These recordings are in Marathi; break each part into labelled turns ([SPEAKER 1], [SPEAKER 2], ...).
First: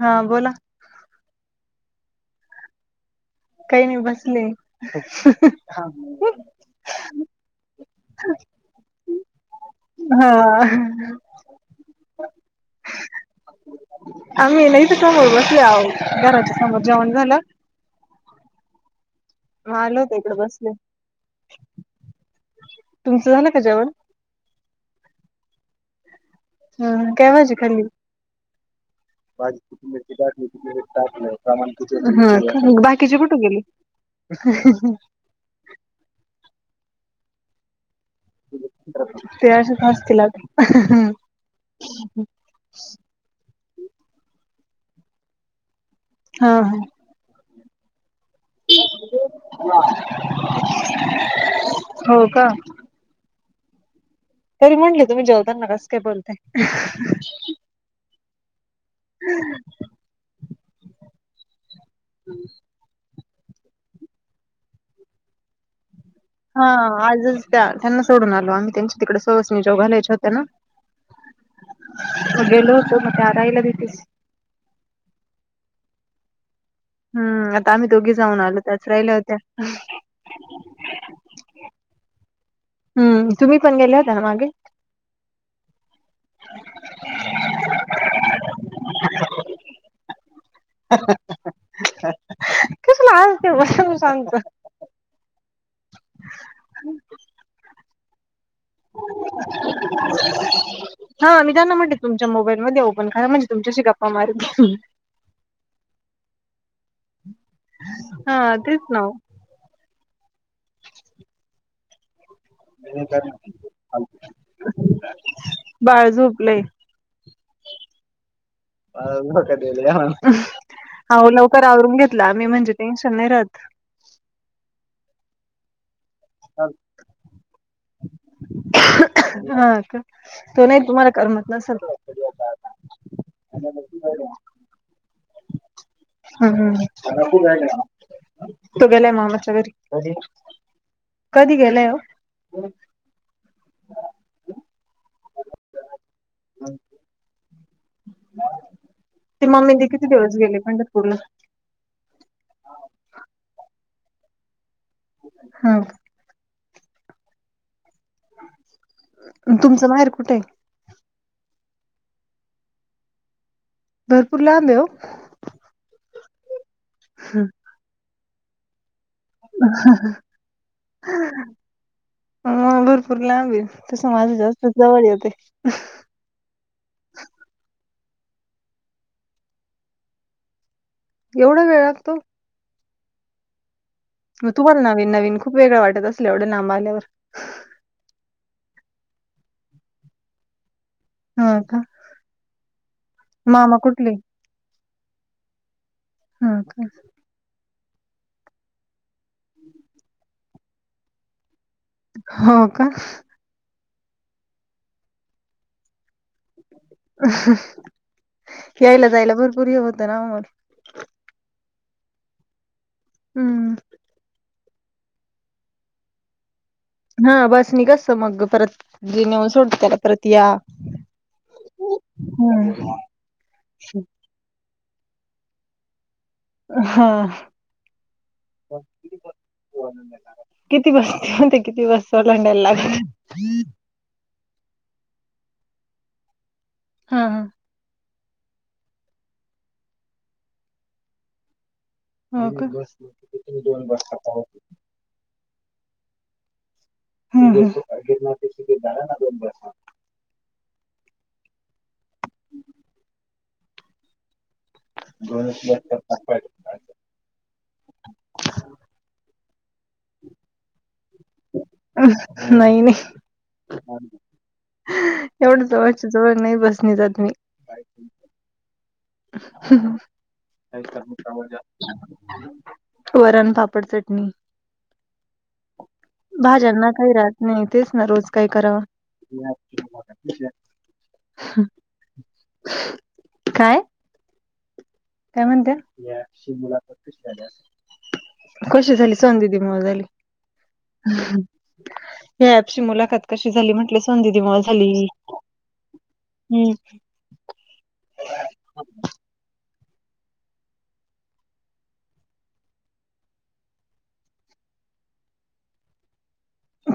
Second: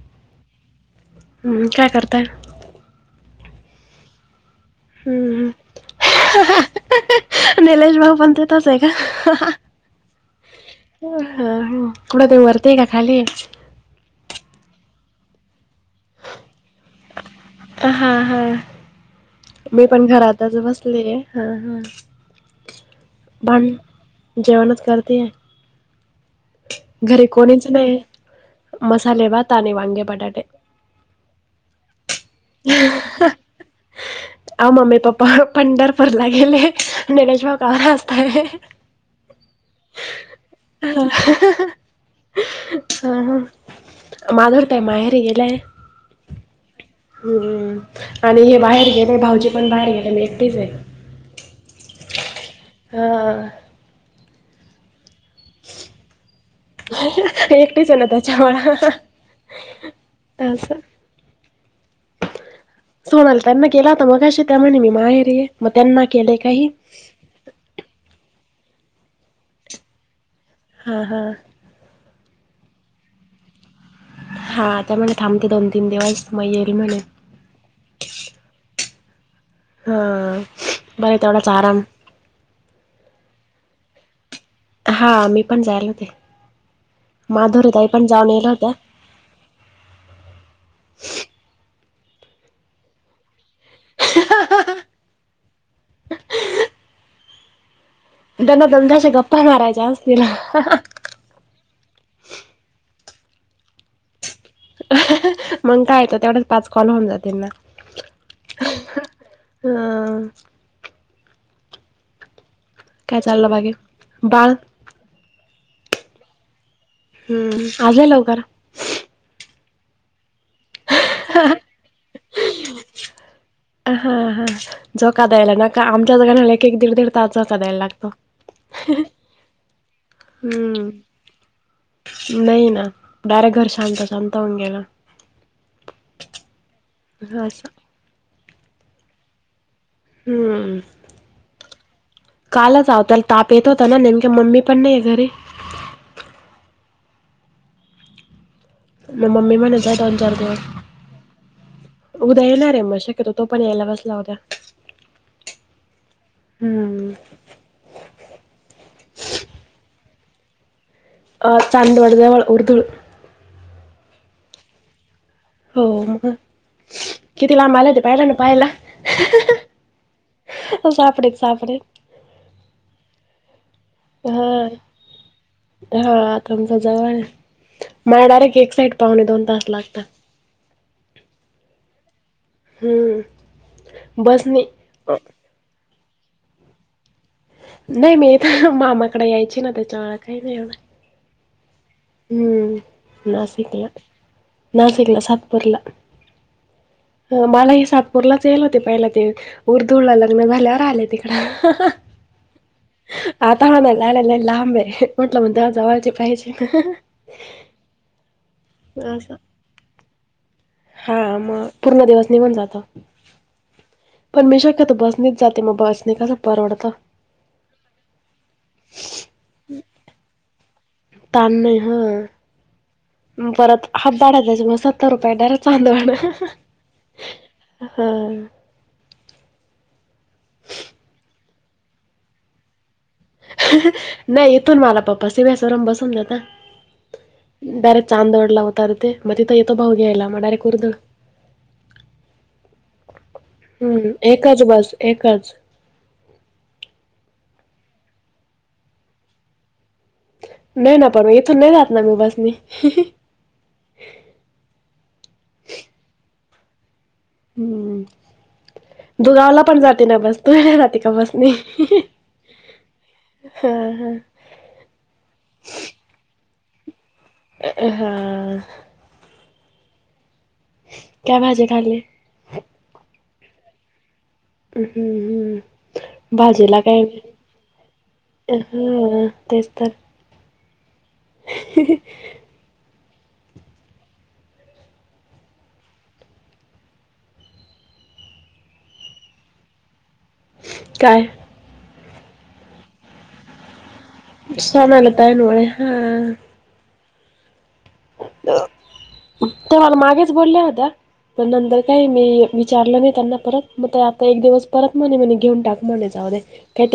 [SPEAKER 1] हा बोला.
[SPEAKER 2] हम्म काय करताय.
[SPEAKER 1] काय नाय बसले ह ह.
[SPEAKER 2] ह ह निलेश भाऊ पण तिथंच हाय का हा हा.
[SPEAKER 1] हा आह्.
[SPEAKER 2] कुठं आहे ते वरती हाय का खालीय.
[SPEAKER 1] आम्ही नाही ते समोर बसले आहो घराच्या समोर जेवण झालं.
[SPEAKER 2] हा हां.
[SPEAKER 1] मग
[SPEAKER 2] मी
[SPEAKER 1] आलो
[SPEAKER 2] पण
[SPEAKER 1] होत इकडे
[SPEAKER 2] घरातच बसले हा हा
[SPEAKER 1] तुमचं झालं का
[SPEAKER 2] भान.
[SPEAKER 1] जेवण
[SPEAKER 2] जेवनच करतेय.
[SPEAKER 1] ह
[SPEAKER 2] घरी
[SPEAKER 1] काय
[SPEAKER 2] कोणीच नाही. मसाले भात
[SPEAKER 1] माझी
[SPEAKER 2] आणि वांगे
[SPEAKER 1] चुन्याची
[SPEAKER 2] बटाटे.
[SPEAKER 1] बाटली तू कुटतरी टाकल्या. ह का बाकीचे कुठं गेले.
[SPEAKER 2] ह पंढरपूरला गेले निलेश भाऊ कामन हसताय.
[SPEAKER 1] ते अशेच हासतील आता.
[SPEAKER 2] माधुरी ताई माहेरी गेल्याय.
[SPEAKER 1] हा हा.
[SPEAKER 2] हम्मम्म आणि हे बाहेर. गेले भाऊजी पण बाहेर गेले मी एकटीचे
[SPEAKER 1] हो का
[SPEAKER 2] हं.
[SPEAKER 1] तरी म्हणले तुम्ही जेव. ताना कस काय बोलताय.
[SPEAKER 2] एकटीच आहे ना आ सं.
[SPEAKER 1] हम्म.
[SPEAKER 2] सोणाला त्यांना ग केला होता मगाशी त्या म्हणे मी माहेरे. मग त्यांना केले का.
[SPEAKER 1] हा आजच त्या त्यांना सोडून आलो आम्ही त्यांच्या तिकडे सोसणी जो घालायच्या होत्या ना.
[SPEAKER 2] हां हां.
[SPEAKER 1] मेलो होतो मे आरा येला दीती.
[SPEAKER 2] हा त्या म्हणे थांबते दोन तीन दिवस मग येरी म्हणे.
[SPEAKER 1] हम्म आता आम्ही दोघी जाऊन आलो त्याच राहिल्या होत्या.
[SPEAKER 2] हा बरं आहे तेवढाच आराम.
[SPEAKER 1] हम्म तुम्ही पण गेले होता ना मागे.
[SPEAKER 2] हा मी पण जायला होते माधुरी तई पण जाऊन गल्या होत्या.
[SPEAKER 1] [inaudible] कस ना आज तेव सांगत. हम्.
[SPEAKER 2] त्यांना दंदाश गप्पा मारायचा अस दिला.
[SPEAKER 1] हा मी त्यांना म्हटते तुमच्या मोबाईलमध्ये ओपण खय म्हणजेुमच्याशीिका.
[SPEAKER 2] मग काय येतो तेवढच पाच कॉल होऊन जात त्यांना.
[SPEAKER 1] हा तच नाव.
[SPEAKER 2] ह. काय चाललं बाकी बाळ
[SPEAKER 1] बाळजोपलेय.
[SPEAKER 2] हम्म आज लयी लवकर
[SPEAKER 1] आवो लवकर आवरून ला म्हणजे टेनशन नाही राहत
[SPEAKER 2] हा हा झोका द्यायला नका आमच्याच गाणाला एक एक दीड दीड तास झोका द्यायला लागतो ह [unintelligible]
[SPEAKER 1] हा का तो नाही तुम्हाला करमत नसेल
[SPEAKER 2] तवंगेला
[SPEAKER 1] हम्म
[SPEAKER 2] असं
[SPEAKER 1] हम्म तो गेलाय मामाच्या घरी
[SPEAKER 2] हम्म
[SPEAKER 1] कधी गेलाये ओ
[SPEAKER 2] कालच आव त्याला ताप येत होता ना नेमक्या मम्मी पण नाही घरी
[SPEAKER 1] हम् [unintelligible]
[SPEAKER 2] मग
[SPEAKER 1] ते मम्मी
[SPEAKER 2] म्हणे
[SPEAKER 1] ते
[SPEAKER 2] जा
[SPEAKER 1] किती
[SPEAKER 2] दोन चार
[SPEAKER 1] दिवस गेले पंढरपूरला
[SPEAKER 2] उद्या येणार आहे मग शक्यतो तो पण यायला बसला होता
[SPEAKER 1] हा
[SPEAKER 2] हम्
[SPEAKER 1] तुमचं माहेर कुठेय
[SPEAKER 2] अ चांंदवाड जवळ उर्दुळू
[SPEAKER 1] भरपूर लांब आहे ओ
[SPEAKER 2] हो मग किती लांब आला ते पाहिला ना पाहाला सापडेच सापडे [unintelligible]
[SPEAKER 1] ह भरपूर लांब आहे तस माझं जास्त जवळ येत
[SPEAKER 2] तुमच् जवळ आहे मला डायरेक्ट एक साईड पाहुणे दोन तास लागतात
[SPEAKER 1] एवढा वेळ लागतो
[SPEAKER 2] हम्म बसनी
[SPEAKER 1] तुम्हाला नवीन नवीन खूप वेगळ वाटत असलं एवढं लांब आल्यावर
[SPEAKER 2] नाही मी ईथ मामाकडे यायची ना त्याच्या व काही नाहीव
[SPEAKER 1] हो का
[SPEAKER 2] हम्म
[SPEAKER 1] मामा
[SPEAKER 2] नाशिकला
[SPEAKER 1] कुठले
[SPEAKER 2] नाशिकला साप बडला
[SPEAKER 1] हा का
[SPEAKER 2] मलाही सातपूरलाच येल होते पहिला ते उर्दुला लग्न झाल्यावर आले तिकड
[SPEAKER 1] हो का
[SPEAKER 2] आता मणा लाला ला लांब आहेे म्हटलं म्हण जवळची पाहिजे ना [unintelligible]
[SPEAKER 1] यायला
[SPEAKER 2] असं
[SPEAKER 1] जायला भरपूर हे होतं ना ओ मग
[SPEAKER 2] हा मग पूर्ण दिवस निघून जातो.
[SPEAKER 1] हम्म
[SPEAKER 2] पण मी शक्यतो बसनीच जाते मग बसणे कसं परवडत
[SPEAKER 1] हा बस नि कस मग परत जे नेऊन सोडत त्याला परत या
[SPEAKER 2] तान नाही हा
[SPEAKER 1] हम्म
[SPEAKER 2] परत हातधाडाय त्यायच मग सत्तर रुपयाे डार चांधवड
[SPEAKER 1] हा. किती बसतीनते किती बस ओलांडायला लाग [unintelligible]
[SPEAKER 2] नाही ईतून मला पप्पा सीव्हीएस वरून बसून देता
[SPEAKER 1] हा हा.
[SPEAKER 2] डायरेक्ट चांदवडला ऊतारते म तिथं येतो भाऊ घ्यायला म डायरेक्ट उर्द
[SPEAKER 1] हा का
[SPEAKER 2] हम्म एकच
[SPEAKER 1] [unintelligible]
[SPEAKER 2] बस एकच
[SPEAKER 1] हम्म ह
[SPEAKER 2] नाही ना पन इथून नाही जात नाही ना मी बसनी
[SPEAKER 1] [unintelligible]
[SPEAKER 2] हम्म, दुगावला पण जाते ना बस तुला जाते का बस नाही
[SPEAKER 1] नाही
[SPEAKER 2] हां हां. [unintelligible]
[SPEAKER 1] एवढ जवळच्या जवळ नाही बसणी जात मी
[SPEAKER 2] हा.
[SPEAKER 1] [unintelligible]
[SPEAKER 2] काय भाजी खाल्ली
[SPEAKER 1] वरण, पापड, चटणी
[SPEAKER 2] हम्म, हम्म भाजीला
[SPEAKER 1] भाज्यांना
[SPEAKER 2] काय
[SPEAKER 1] काही राहत नाही तेच ना रोज काय कराव
[SPEAKER 2] हा तेच तर
[SPEAKER 1] [unintelligible]
[SPEAKER 2] [unintelligible]
[SPEAKER 1] काय? काय म्हणत्यात कशी झाली सौधी दि मोळ झाली
[SPEAKER 2] काय
[SPEAKER 1] हम्म, या आजची मुलाखात कशी झाली म्हटलीस?
[SPEAKER 2] [unintelligible]
[SPEAKER 1] हम्म
[SPEAKER 2] ते मला मागेच बोलल्या होत्या. पण नंतर काय मी विचारलं नाही त्यांना परत मग आता एक दिवस परत म्हणे म्हणे घेऊन टाक म्हणेच जाऊदे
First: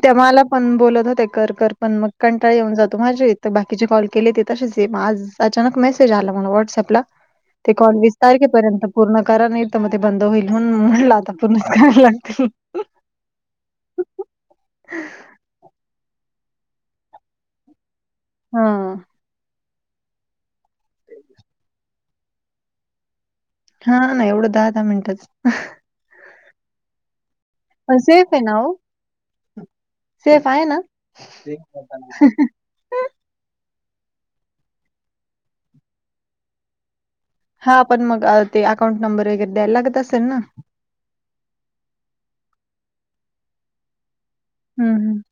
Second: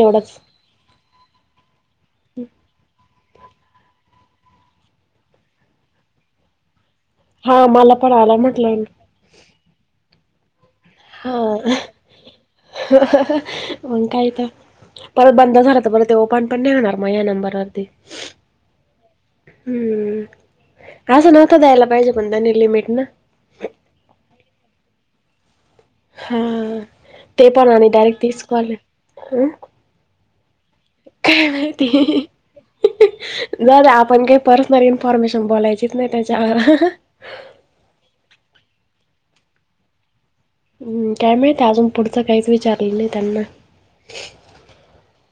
[SPEAKER 1] ते म्हाला पण बोलत होते कर कर पण मग कंटाळ येऊन जातो माझे तर बाकीचे कॉल केले ते तसेच ये आज अचानक मेसेज आला म्हण व्हॉट्सअपला
[SPEAKER 2] हा
[SPEAKER 1] ते
[SPEAKER 2] मला
[SPEAKER 1] कॉल
[SPEAKER 2] पण
[SPEAKER 1] वीस
[SPEAKER 2] आला म्हटलं
[SPEAKER 1] तारखेपर्यंत पूर्ण करा नाही तर मग ते बंद होईल म्हणून म्हटलं आता पूर्ण
[SPEAKER 2] हा
[SPEAKER 1] करायला लागतील.
[SPEAKER 2] मग काय तर परत बंद झाल तर परत ते ओपन पण नाही होणार माझ्या या नंबर वरती
[SPEAKER 1] हा.
[SPEAKER 2] हम्म असं नव्हता द्यायला पाहिजे पण त्यांनी लिमिट ना
[SPEAKER 1] हा ना एवढं दहा दहा मिनिटच
[SPEAKER 2] हा हा ते पण आणि डायरेक्ट
[SPEAKER 1] सेफ आहे
[SPEAKER 2] तीस
[SPEAKER 1] ना
[SPEAKER 2] कॉल
[SPEAKER 1] हो
[SPEAKER 2] आहे हा
[SPEAKER 1] सेफ आहे ना
[SPEAKER 2] जाऊद्या आपण काही पर्सनल इन्फॉर्मेशन बोलायचीच नाही त्याच्यावर.
[SPEAKER 1] हा पण मग ते अकाउंट नंबर वगैरे द्यायला लागत असेल ना.
[SPEAKER 2] हम्, काय माहती अजून पुढचं काहीच विचारलं नाही त्यांना.
[SPEAKER 1] हम्, हम्,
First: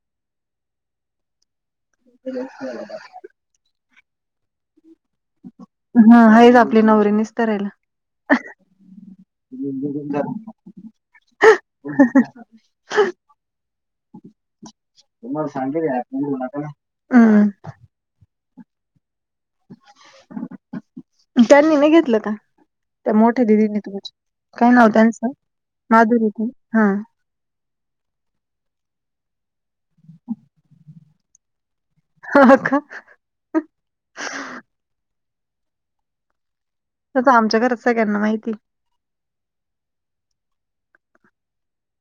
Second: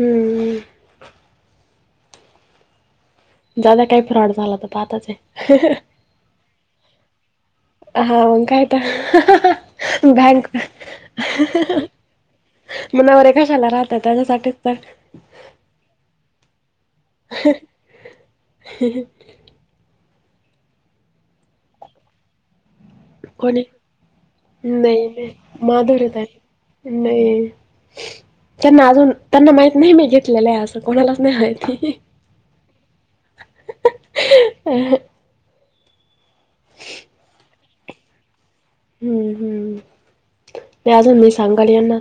[SPEAKER 2] हम्म,
[SPEAKER 1] [inaudible]
[SPEAKER 2] जाऊद्या काही फ्रॉड झाला तर पहातच आहे.
[SPEAKER 1] ह आहेच आपले नवरे निसतरायला.
[SPEAKER 2] हा म कायतर बँक
[SPEAKER 1] ह ह [unintelligible]
[SPEAKER 2] मनावर एकाशाला राहत त्याच्यासाठीच तर
[SPEAKER 1] तु्हाला सांग [unintelligible] हम्म [unintelligible]
[SPEAKER 2] ह [unintelligible]
[SPEAKER 1] त्यांनी नाही घेतलं का? त्या मोठ्या
[SPEAKER 2] कोणी
[SPEAKER 1] दिदी न तुमच्या काय नाव
[SPEAKER 2] नाही
[SPEAKER 1] त्यांचं
[SPEAKER 2] नाही माधुरीत
[SPEAKER 1] माधुरी हा
[SPEAKER 2] आहे नाही त्यांना अजून, त्यांना माहित नाही मी घेतलेलं आहे असं कोणालाच नाही माहिती.
[SPEAKER 1] हो का.
[SPEAKER 2] ह [unintelligible]
[SPEAKER 1] तस आमच्या घरात सगळ्यांना माहिती.
[SPEAKER 2] हम्म, हम्, नाही अजून मी सांगाल यांना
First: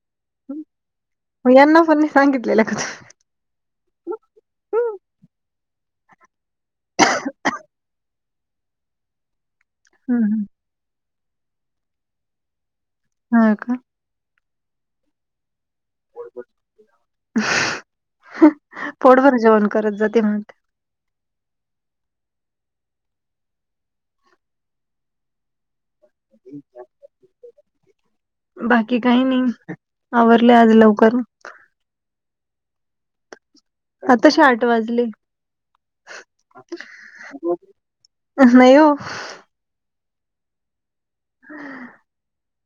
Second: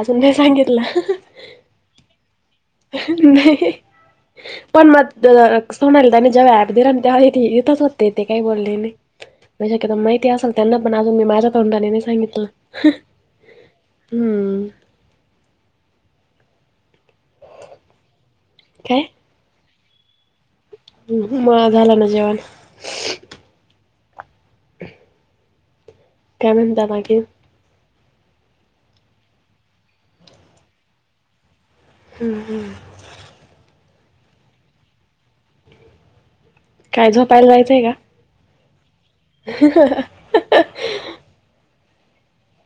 [SPEAKER 2] अजून नाही
[SPEAKER 1] आहे.
[SPEAKER 2] सांगितलं
[SPEAKER 1] मग यांना पण सांगितलेलं तू?
[SPEAKER 2] नाही पण मग सोनायला त्याने जेव्हा हॲप दिला तेव्हा इथंच होते तेे काही बोलले नाही म शक्यत
[SPEAKER 1] हं,
[SPEAKER 2] माहिती
[SPEAKER 1] हं.
[SPEAKER 2] असेल त्यांना पण अजून मी माझ्या तोंडाले नाही सांगितलं
[SPEAKER 1] हा का
[SPEAKER 2] हम्म काय
[SPEAKER 1] पोटभर जेवण करत जाते म्हणते
[SPEAKER 2] झाला ना जेवण कमन दामागे
[SPEAKER 1] बाकी काही नाही आवरले आज लवकर
[SPEAKER 2] हम् हमं
[SPEAKER 1] आताशठ वाजले
[SPEAKER 2] काय झोपायला जायचंय का
[SPEAKER 1] अ नाहीऊ
[SPEAKER 2] ह अ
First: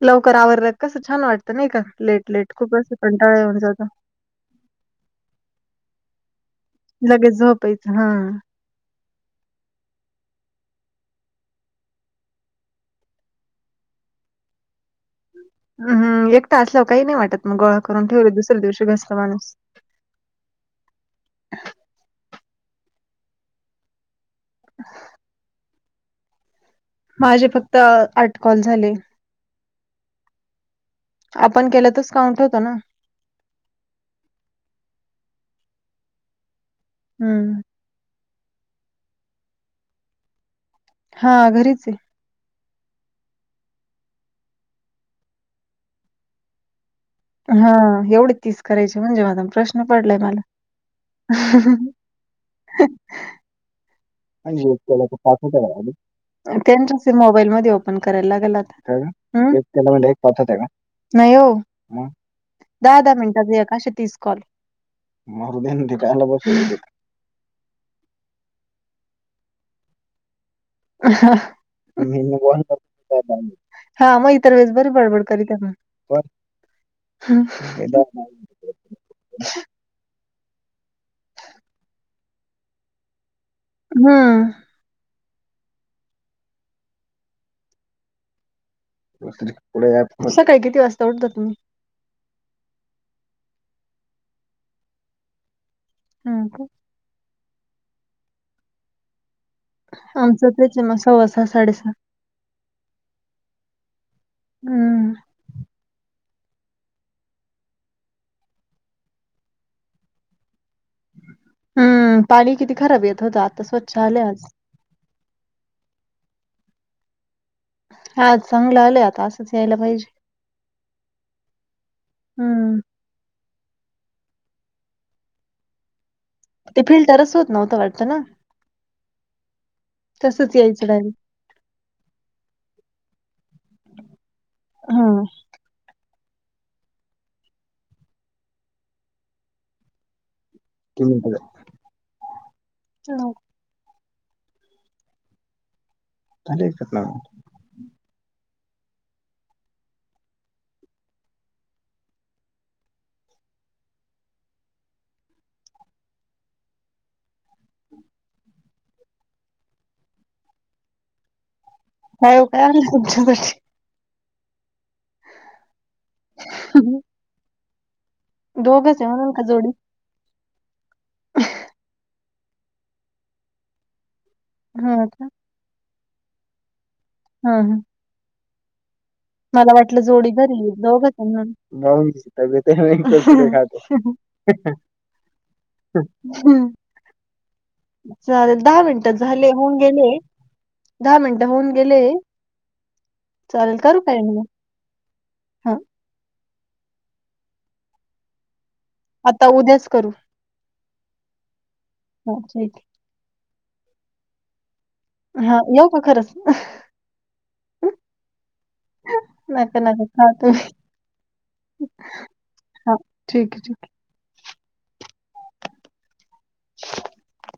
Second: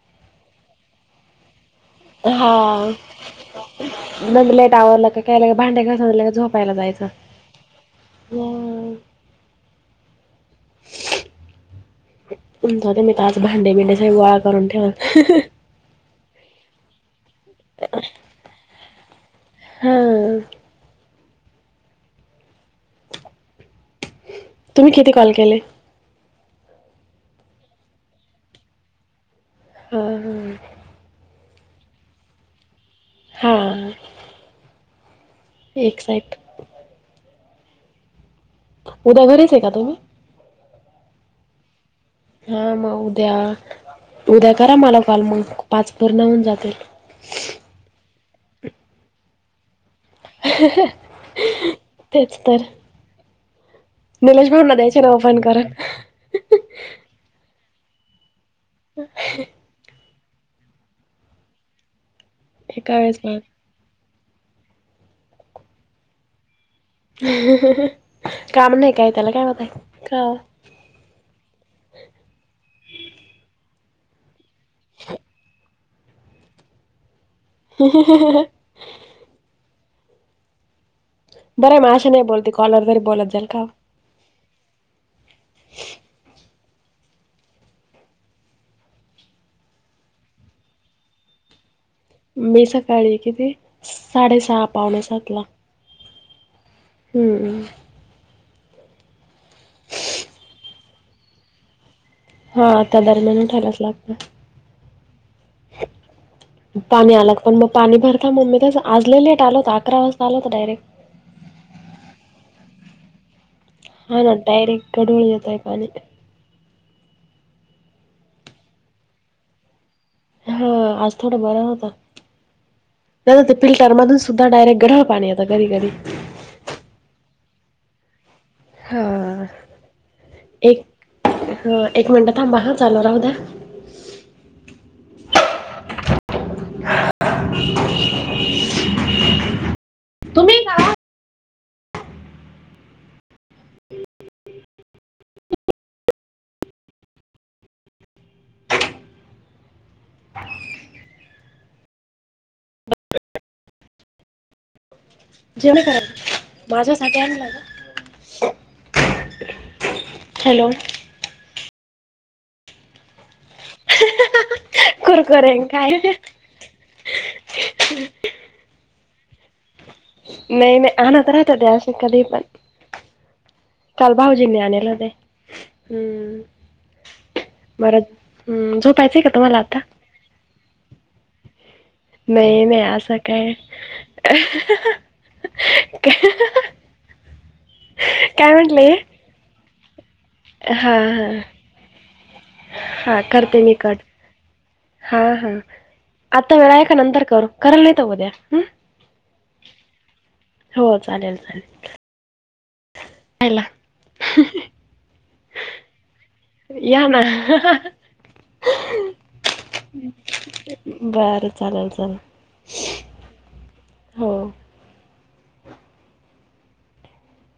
[SPEAKER 1] लवकर आवरतात कस छान वाटत
[SPEAKER 2] हा
[SPEAKER 1] येऊन जातो.
[SPEAKER 2] मग लेट आवरलं का कायला भांड्या घ झो ला जायच
[SPEAKER 1] लगेच झोपायचं हां.
[SPEAKER 2] ते मी तज भांडे बिंडे सही गोळा करून ठेव
[SPEAKER 1] हम एकटा असल्या काही नाही वाटत मग गोळा करून ठेवले दुसऱ्या दिवशी घसला माणूस
[SPEAKER 2] हा तुम्ही किती कॉल केले
[SPEAKER 1] माझे फक्त आटकॉल झाले
[SPEAKER 2] ह
[SPEAKER 1] आपण केलं तरच काउंट होतो ना
[SPEAKER 2] हा एक साईड
[SPEAKER 1] हम्म.
[SPEAKER 2] उद्या घरीच आहे का तुम्ही
[SPEAKER 1] हा घरीच आहे.
[SPEAKER 2] हा मग उद्या उद्या करा मला कॉल मग पाच परणाहन जाते.
[SPEAKER 1] हा एवढीच तीस करायचे म्हणजे मा प्रश्न पडलाय मला
[SPEAKER 2] तेच तर निलेश भाऊंना द्यायचे ना ओ फोन करून
[SPEAKER 1] आणिज ते मोबाईल मध्ये ओपन करायला लागेला प होत का? नाही हो
[SPEAKER 2] एका
[SPEAKER 1] दहा दहा
[SPEAKER 2] वेळेस मग
[SPEAKER 1] मिनटात या काश तीस कॉल मर देनती काला बस.
[SPEAKER 2] काम नाही काय त्याला काय होतय का?
[SPEAKER 1] हा मग इतर वेळेस बरी बडबड कर दे. [unintelligible]
[SPEAKER 2] बरं मी अशा नाही बोलते कॉलरवररी बोलत जाईल का?
[SPEAKER 1] हम्म. पु तं काही किती वाजता उठत तुम्ही
[SPEAKER 2] मी सकाळी किती साडेसहा पावणे सातला
[SPEAKER 1] हा.
[SPEAKER 2] हम्.
[SPEAKER 1] आमचं तेच मग सव्वा सहा साडेसहा
[SPEAKER 2] हा त्या दरम्यान ठायलाच लागत.
[SPEAKER 1] हम.
[SPEAKER 2] पाणी आलं पण मग पाणी भरला, मग मी तेच आज लय लेट आल होत, अकरा वाजता आल होत डायरेक्ट.
[SPEAKER 1] हम्म, पाणी किती खराब येत होत आज?
[SPEAKER 2] हा ना, डायरेक्ट खडूळ येतय पाणी.
[SPEAKER 1] हा चांगलं आलं आता असंच यायला पाहिजे.
[SPEAKER 2] हा, आज थोडा बरा होता.
[SPEAKER 1] हम्म.
[SPEAKER 2] नाही, ते फिल्टर मधून सुद्धा डायरेक्ट गढळ पाणी येत कधी कधी
[SPEAKER 1] ते फिल्टरच होत नव्हतं वाटतं ना.
[SPEAKER 2] हा
[SPEAKER 1] तसंच यायचं डायरेक्ट.
[SPEAKER 2] एक ह एक मिनट थांबा हा, चालू राहू द्या.
[SPEAKER 1] हा.
[SPEAKER 2] [unintelligible] तुम्ही का?
[SPEAKER 1] [unintelligible] हा. [unintelligible]
[SPEAKER 2] जेवण करायं माझ्यासाठी आणला का? हॅलो!
[SPEAKER 1] काय ओ काय आणू तुमच्यासाठी?
[SPEAKER 2] कुरकुरे काय?
[SPEAKER 1] [unintelligible] दोघचयं म्हणून का जोडी
[SPEAKER 2] नाही नाही, आणत राहत त्या असही कधी पण. काल भाऊजींनी आणले
[SPEAKER 1] हं
[SPEAKER 2] होते
[SPEAKER 1] का?
[SPEAKER 2] हम्म.
[SPEAKER 1] हा हा.
[SPEAKER 2] परत हम्म, झोपायच का? तुम्हाला
[SPEAKER 1] मला
[SPEAKER 2] आता?
[SPEAKER 1] वाटल, जोडी घरीय दोघचयं म्हणून
[SPEAKER 2] नाही नाही असं काय
[SPEAKER 1] [unintelligible] [unintelligible] ह
[SPEAKER 2] काय
[SPEAKER 1] चालेल दहा
[SPEAKER 2] म्हटले?
[SPEAKER 1] मिनटात झाले होऊन गेले,
[SPEAKER 2] हां
[SPEAKER 1] दहा
[SPEAKER 2] हां.
[SPEAKER 1] मिनट होऊन गेले चालेल करू काय म्हणू?
[SPEAKER 2] हा हा, आता वेळ आहे का नंतर करू? करा नाही तर उद्या हम.
[SPEAKER 1] आता उद्याच करू?
[SPEAKER 2] चालेल
[SPEAKER 1] [unintelligible]
[SPEAKER 2] खायला.
[SPEAKER 1] हा येऊ का खरंच?
[SPEAKER 2] या ना.
[SPEAKER 1] नका नका खा तुम्ही.
[SPEAKER 2] बरं चालेल चालेल.
[SPEAKER 1] हा, ठीके ठीके.
[SPEAKER 2] हो.
[SPEAKER 1] [unintelligible]